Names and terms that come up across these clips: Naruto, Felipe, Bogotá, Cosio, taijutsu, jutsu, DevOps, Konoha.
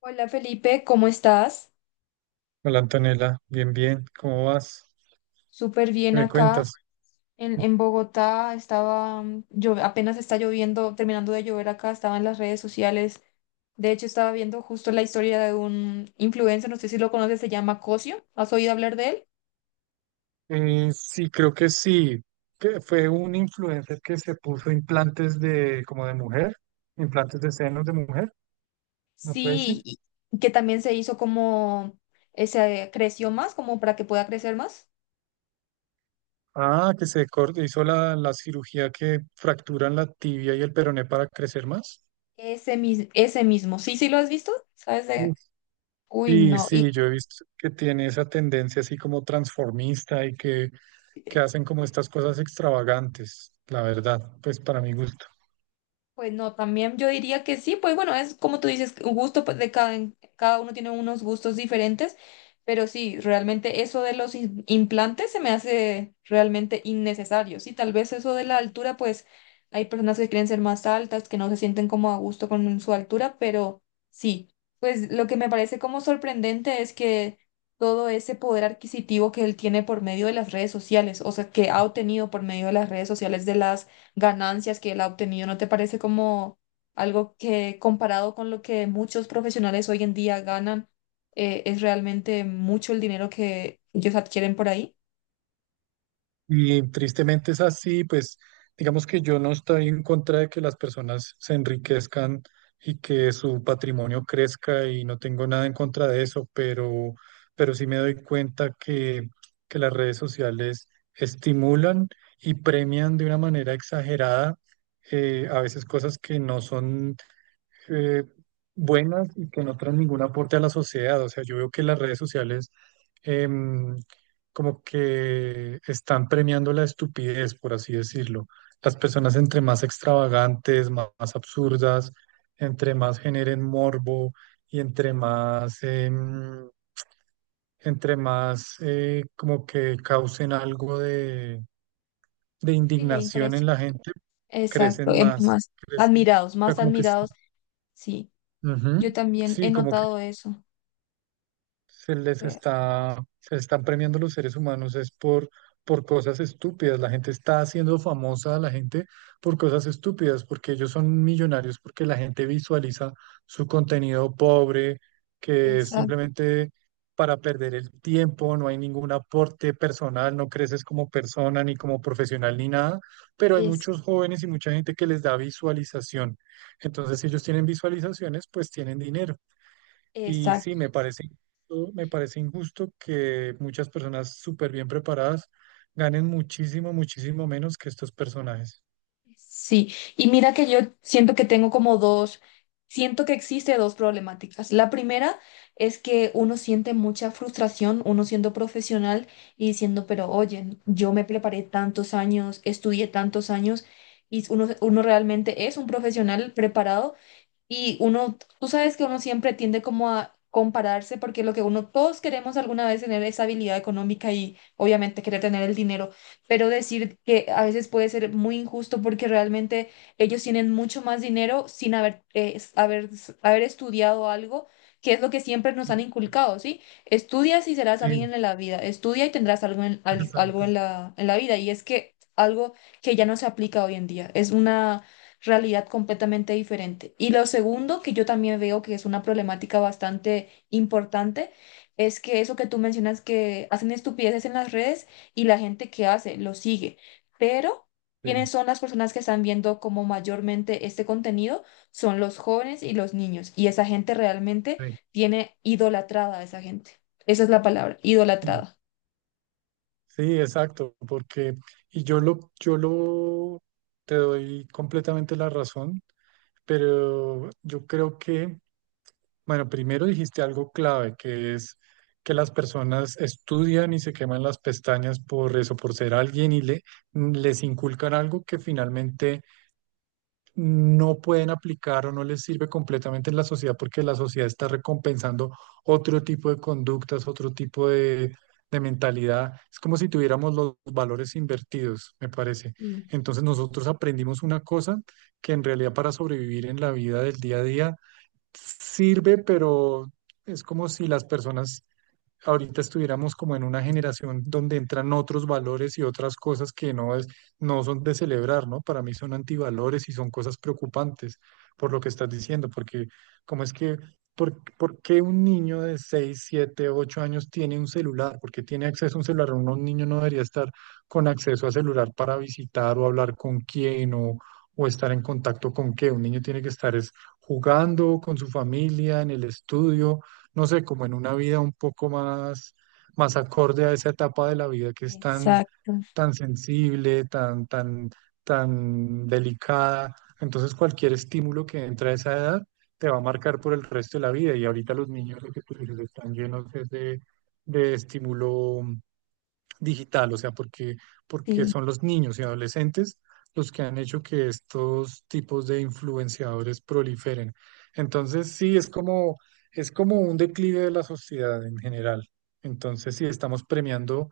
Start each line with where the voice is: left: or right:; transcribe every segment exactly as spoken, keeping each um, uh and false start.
left: Hola Felipe, ¿cómo estás?
right: Hola Antonella, bien, bien, ¿cómo vas?
left: Súper
right: ¿Qué
left: bien
right: me
left: acá
right: cuentas?
left: en, en Bogotá. Estaba, mm, yo apenas está lloviendo, terminando de llover acá, estaba en las redes sociales. De hecho, estaba viendo justo la historia de un influencer, no sé si lo conoces, se llama Cosio. ¿Has oído hablar de él?
right: Eh, sí, creo que sí, que fue un influencer que se puso implantes de, como de mujer, implantes de senos de mujer. ¿No puede ser?
left: Sí, y que también se hizo como, eh, se creció más, como para que pueda crecer más.
right: Ah, que se cortó, hizo la, la cirugía que fracturan la tibia y el peroné para crecer más.
left: Ese, mis- ese mismo. Sí, sí lo has visto, ¿sabes? de-
right: Uf.
left: Uy,
right: Sí,
left: no. Y
right: sí, yo he visto que tiene esa tendencia así como transformista y que, que hacen como estas cosas extravagantes, la verdad, pues para mi gusto.
left: pues no, también yo diría que sí, pues bueno, es como tú dices, un gusto pues, de cada, cada uno tiene unos gustos diferentes, pero sí, realmente eso de los im- implantes se me hace realmente innecesario, sí, tal vez eso de la altura, pues hay personas que quieren ser más altas, que no se sienten como a gusto con su altura, pero sí, pues lo que me parece como sorprendente es que todo ese poder adquisitivo que él tiene por medio de las redes sociales, o sea, que ha obtenido por medio de las redes sociales, de las ganancias que él ha obtenido, ¿no te parece como algo que comparado con lo que muchos profesionales hoy en día ganan, eh, es realmente mucho el dinero que ellos adquieren por ahí?
right: Y tristemente es así, pues digamos que yo no estoy en contra de que las personas se enriquezcan y que su patrimonio crezca y no tengo nada en contra de eso, pero, pero sí me doy cuenta que, que las redes sociales estimulan y premian de una manera exagerada, eh, a veces cosas que no son, eh, buenas y que no traen ningún aporte a la sociedad. O sea, yo veo que las redes sociales, em, como que están premiando la estupidez, por así decirlo. Las personas, entre más extravagantes, ma- más, absurdas, entre más generen morbo y entre más, em, entre más eh, como que causen algo de, de
left: Sí, la
right: indignación en
left: impresión.
right: la gente,
left: Exacto,
right: crecen
left: em-
right: más,
left: más
right: crecen, o
left: admirados,
right: sea,
left: más
right: como que sí,
left: admirados. Sí, yo
right: ujú,
left: también
right: sí,
left: he
right: como que
left: notado eso.
right: se les
left: Re-
right: está, se les están premiando los seres humanos es por, por cosas estúpidas. La gente está haciendo famosa a la gente por cosas estúpidas, porque ellos son millonarios, porque la gente visualiza su contenido pobre, que es
left: Exacto,
right: simplemente para perder el tiempo, no hay ningún aporte personal, no creces como persona, ni como profesional, ni nada, pero hay
left: es,
right: muchos jóvenes y mucha gente que les da visualización. Entonces, si ellos tienen visualizaciones, pues tienen dinero. Y sí,
left: exacto.
right: me parece, injusto- me parece injusto que muchas personas súper bien preparadas ganen muchísimo, muchísimo menos que estos personajes.
left: Sí, y mira que yo siento que tengo como dos, siento que existe dos problemáticas. La primera es que uno siente mucha frustración, uno siendo profesional y diciendo, pero oye, yo me preparé tantos años, estudié tantos años y uno, uno realmente es un profesional preparado, y uno, tú sabes que uno siempre tiende como a compararse porque lo que uno, todos queremos alguna vez tener esa habilidad económica y obviamente querer tener el dinero, pero decir que a veces puede ser muy injusto porque realmente ellos tienen mucho más dinero sin haber, eh, s- haber, s- haber estudiado algo, que es lo que siempre nos han
right: Sí,
left: inculcado, ¿sí? Estudias y serás
right: sí,
left: alguien en la vida, estudia y tendrás algo en, al- algo
right: exacto.
left: en la, en la vida, y es que algo que ya no se aplica hoy en día, es una realidad completamente diferente. Y lo segundo, que yo también veo que es una problemática bastante importante, es que eso que tú mencionas, que hacen estupideces en las redes y la gente que hace lo sigue, pero
right: Sí,
left: ¿quiénes son las personas que están viendo como mayormente este contenido? Son los jóvenes y los niños, y esa gente realmente
right: sí,
left: tiene idolatrada a esa gente. Esa es la palabra,
right: sí,
left: idolatrada.
right: sí, exacto. Porque, y yo lo, yo lo, te doy completamente la razón, pero yo creo que bueno, primero dijiste algo clave, que es que las personas estudian y se queman las pestañas por eso, por ser alguien y le, les inculcan algo que finalmente no pueden aplicar o no les sirve completamente en la sociedad porque la sociedad está recompensando otro tipo de conductas, otro tipo de, de mentalidad. Es como si tuviéramos los valores invertidos, me parece.
left: Sí,
right: Entonces nosotros aprendimos una cosa que en realidad para sobrevivir en la vida del día a día sirve, pero es como si las personas ahorita estuviéramos como en una generación donde entran otros valores y otras cosas que no es, no son de celebrar, ¿no? Para mí son antivalores y son cosas preocupantes por lo que estás diciendo, porque cómo es que, por, por qué un niño de seis siete ocho años tiene un celular? ¿Por qué tiene acceso a un celular? Uno- Un niño no debería estar con acceso a celular para visitar o hablar con quién, o, o estar en contacto con qué. Un niño tiene que estar es jugando con su familia, en el estudio, no sé, como en una vida un poco más, más, acorde a esa etapa de la vida, que es tan,
left: exacto,
right: tan sensible, tan, tan, tan delicada. Entonces cualquier estímulo que entre a esa edad te va a marcar por el resto de la vida. Y ahorita los niños, lo que tú dices, están llenos es de, de estímulo digital, o sea, porque, porque
left: sí.
right: son los niños y adolescentes los que han hecho que estos tipos de influenciadores proliferen. Entonces, sí, es como, es como, un declive de la sociedad en general. Entonces, sí, estamos premiando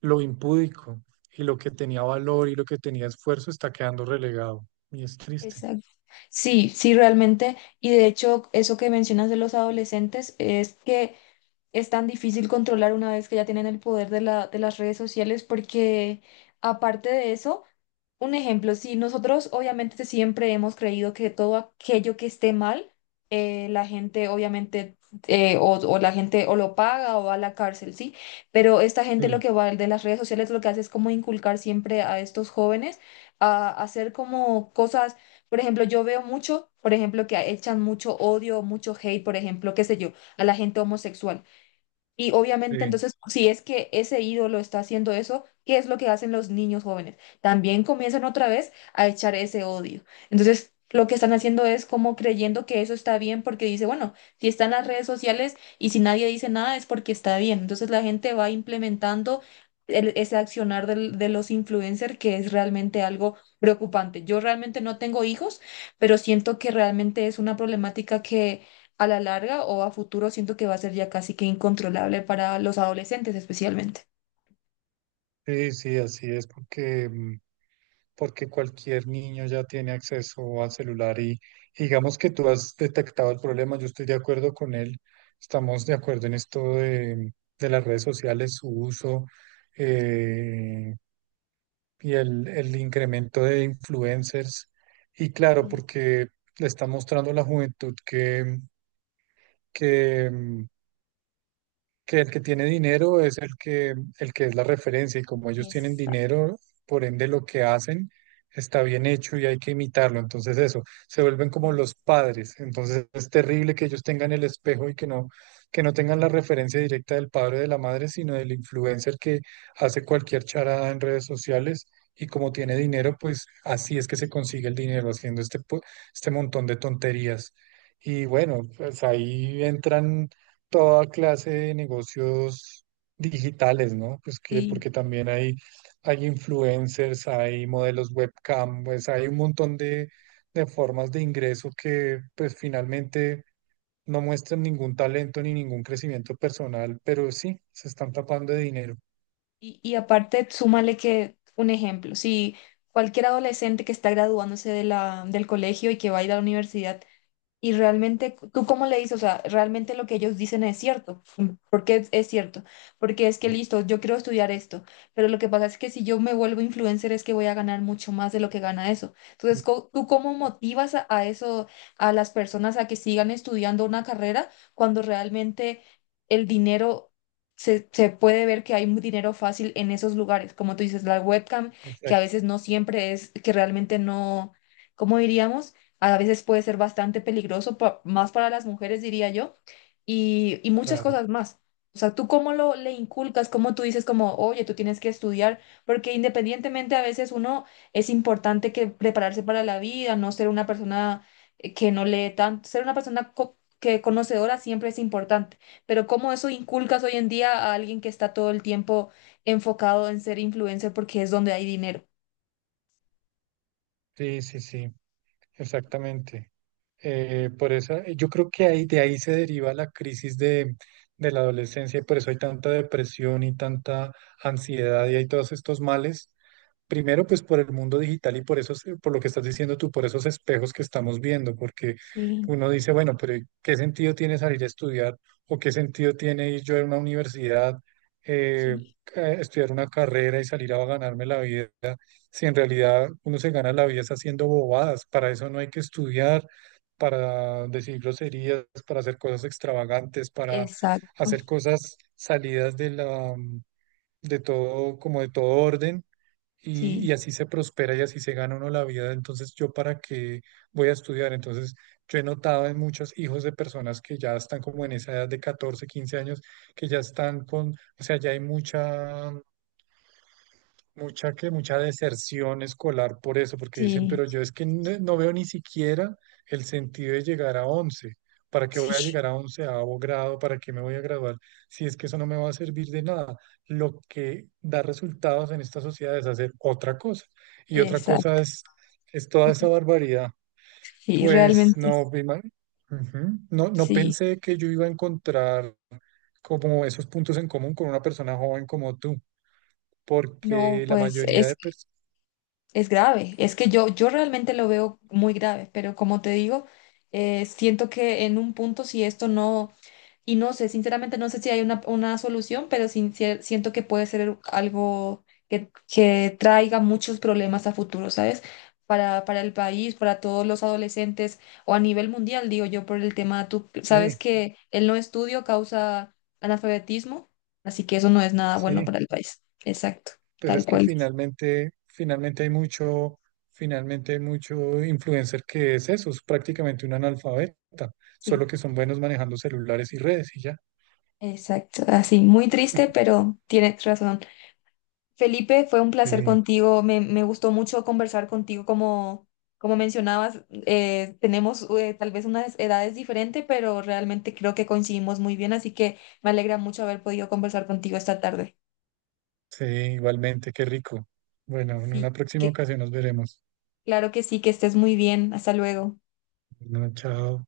right: lo impúdico, y lo que tenía valor y lo que tenía esfuerzo está quedando relegado. Y es triste.
left: Exacto. Sí, sí, realmente. Y de hecho, eso que mencionas de los adolescentes, es que es tan difícil controlar una vez que ya tienen el poder de la, de las redes sociales, porque aparte de eso, un ejemplo, si nosotros obviamente siempre hemos creído que todo aquello que esté mal, eh, la gente obviamente eh, o, o la gente o lo paga o va a la cárcel, ¿sí? Pero esta gente, lo
right: Sí,
left: que va de las redes sociales, lo que hace es como inculcar siempre a estos jóvenes a hacer como cosas, por ejemplo, yo veo mucho, por ejemplo, que echan mucho odio, mucho hate, por ejemplo, qué sé yo, a la gente homosexual. Y obviamente,
right: sí,
left: entonces, si es que ese ídolo está haciendo eso, ¿qué es lo que hacen los niños jóvenes? También comienzan otra vez a echar ese odio. Entonces, lo que están haciendo es como creyendo que eso está bien porque dice, bueno, si están las redes sociales y si nadie dice nada, es porque está bien. Entonces, la gente va implementando el- ese accionar del- de los influencers, que es realmente algo preocupante. Yo realmente no tengo hijos, pero siento que realmente es una problemática que a la larga o a futuro siento que va a ser ya casi que incontrolable para los adolescentes especialmente.
right: sí, sí, así es, porque... mm, porque cualquier niño ya tiene acceso al celular, y, y digamos que tú has detectado el problema, yo estoy de acuerdo con él, estamos de acuerdo en esto de, de las redes sociales, su uso, eh, y el, el incremento de influencers. Y claro,
left: Sí.
right: porque le está mostrando a la juventud que, que mm, que el que tiene dinero es el que, el que es la referencia, y como ellos tienen
left: Exacto.
right: dinero, por ende lo que hacen está bien hecho y hay que imitarlo. Entonces eso, se vuelven como
left: Sí,
right: los padres. Entonces es terrible que ellos tengan el espejo y que no, que no tengan la referencia directa del padre o de la madre, sino del influencer que hace cualquier charada en redes sociales. Y como tiene dinero, pues así es que se consigue el dinero, haciendo este, po- este montón de tonterías. Y bueno, pues ahí entran toda clase de negocios digitales, ¿no? Pues que,
left: sí.
right: porque también hay, hay influencers, hay modelos webcam, pues hay un montón de, de formas de ingreso que pues finalmente no muestran ningún talento ni ningún crecimiento personal, pero sí, se están tapando de dinero.
left: Y, y aparte, súmale que un ejemplo, si cualquier adolescente que está graduándose de la, del colegio y que va a ir a la universidad, y realmente, ¿tú cómo le dices? O sea, realmente lo que ellos dicen es cierto. ¿Por qué es, ¿es cierto? Porque es que listo, yo quiero estudiar esto, pero lo que pasa es que si yo me vuelvo influencer es que voy a ganar mucho más de lo que gana eso. Entonces, co- ¿tú cómo motivas a, a eso, a las personas a que sigan estudiando una carrera cuando realmente el dinero... Se, se puede ver que hay un dinero fácil en esos lugares, como tú dices, la webcam, que a
right: Exacto,
left: veces no siempre es, que realmente no, ¿cómo diríamos? A veces puede ser bastante peligroso, pa- más para las mujeres, diría yo, y, y muchas
right: claro.
left: cosas más. O sea, tú cómo lo le inculcas, cómo tú dices, como, oye, tú tienes que estudiar, porque independientemente a veces uno, es importante que prepararse para la vida, no ser una persona eh, que no lee tanto, ser una persona co- que conocedora siempre es importante, pero cómo eso inculcas hoy en día a alguien que está todo el tiempo enfocado en ser influencer porque es donde hay dinero.
right: Sí, sí, sí, exactamente. Eh, por eso, eh, yo creo que ahí, de ahí se deriva la crisis de, de la adolescencia, y por eso hay tanta depresión y tanta ansiedad y hay todos estos males. Primero, pues por el mundo digital, y por eso, por lo que estás diciendo tú, por esos espejos que estamos viendo, porque
left: Sí,
right: uno dice, bueno, pero ¿qué sentido tiene salir a estudiar o qué sentido tiene ir yo a una universidad, eh,
left: sí,
right: a estudiar una carrera y salir a ganarme la vida, si en realidad uno se gana la vida es haciendo bobadas? Para eso no hay que estudiar, para decir groserías, para hacer cosas extravagantes, para
left: exacto.
right: hacer cosas salidas de la, mm, de todo, como de todo orden, y, y
left: Sí,
right: así se prospera y así se gana uno la vida. Entonces, ¿yo para qué voy a estudiar? Entonces, yo he notado en muchos hijos de personas que ya están como en esa edad de catorce quince años, que ya están con, o sea, ya hay mucha Mucha que mucha deserción escolar por eso, porque dicen,
left: sí.
right: pero yo es que no, no veo ni siquiera el sentido de llegar a once. ¿Para qué voy a
left: Sí,
right: llegar a onceavo grado? ¿Para qué me voy a graduar? Si es que eso no me va a servir de nada. Lo que da resultados en esta sociedad es hacer otra cosa. Y otra cosa
left: exacto.
right: es, es toda esa barbaridad.
left: Sí,
right: Pues
left: realmente,
right: no, vi mal. Ujú. No, no
left: sí.
right: pensé que yo iba a encontrar como esos puntos en común con una persona joven como tú,
left: No,
right: porque la
left: pues
right: mayoría
left: es,
right: de personas...
left: es grave. Es que yo, yo realmente lo veo muy grave, pero como te digo, eh, siento que en un punto, si esto no... Y no sé, sinceramente no sé si hay una, una solución, pero sin- sie- siento que puede ser algo que, que traiga muchos problemas a futuro, ¿sabes? Para, para el país, para todos los adolescentes o a nivel mundial, digo yo, por el tema, tú sabes
right: Sí,
left: que el no estudio causa analfabetismo, así que eso no es nada bueno
right: sí,
left: para el país. Exacto,
right: pues
left: tal
right: es que
left: cual.
right: finalmente, finalmente hay mucho, finalmente hay mucho influencer que es eso, es prácticamente un analfabeta, solo
left: Sí,
right: que son buenos manejando celulares y redes y ya.
left: exacto. Así, muy triste, pero tienes razón. Felipe, fue un placer
right: Sí,
left: contigo. Me, me gustó mucho conversar contigo. Como, como mencionabas, eh, tenemos eh, tal vez unas edades diferentes, pero realmente creo que coincidimos muy bien. Así que me alegra mucho haber podido conversar contigo esta tarde.
right: sí, igualmente, qué rico. Bueno, en
left: Sí,
right: una próxima
left: que,
right: ocasión nos veremos.
left: claro que sí, que estés muy bien. Hasta luego.
right: Bueno, chao.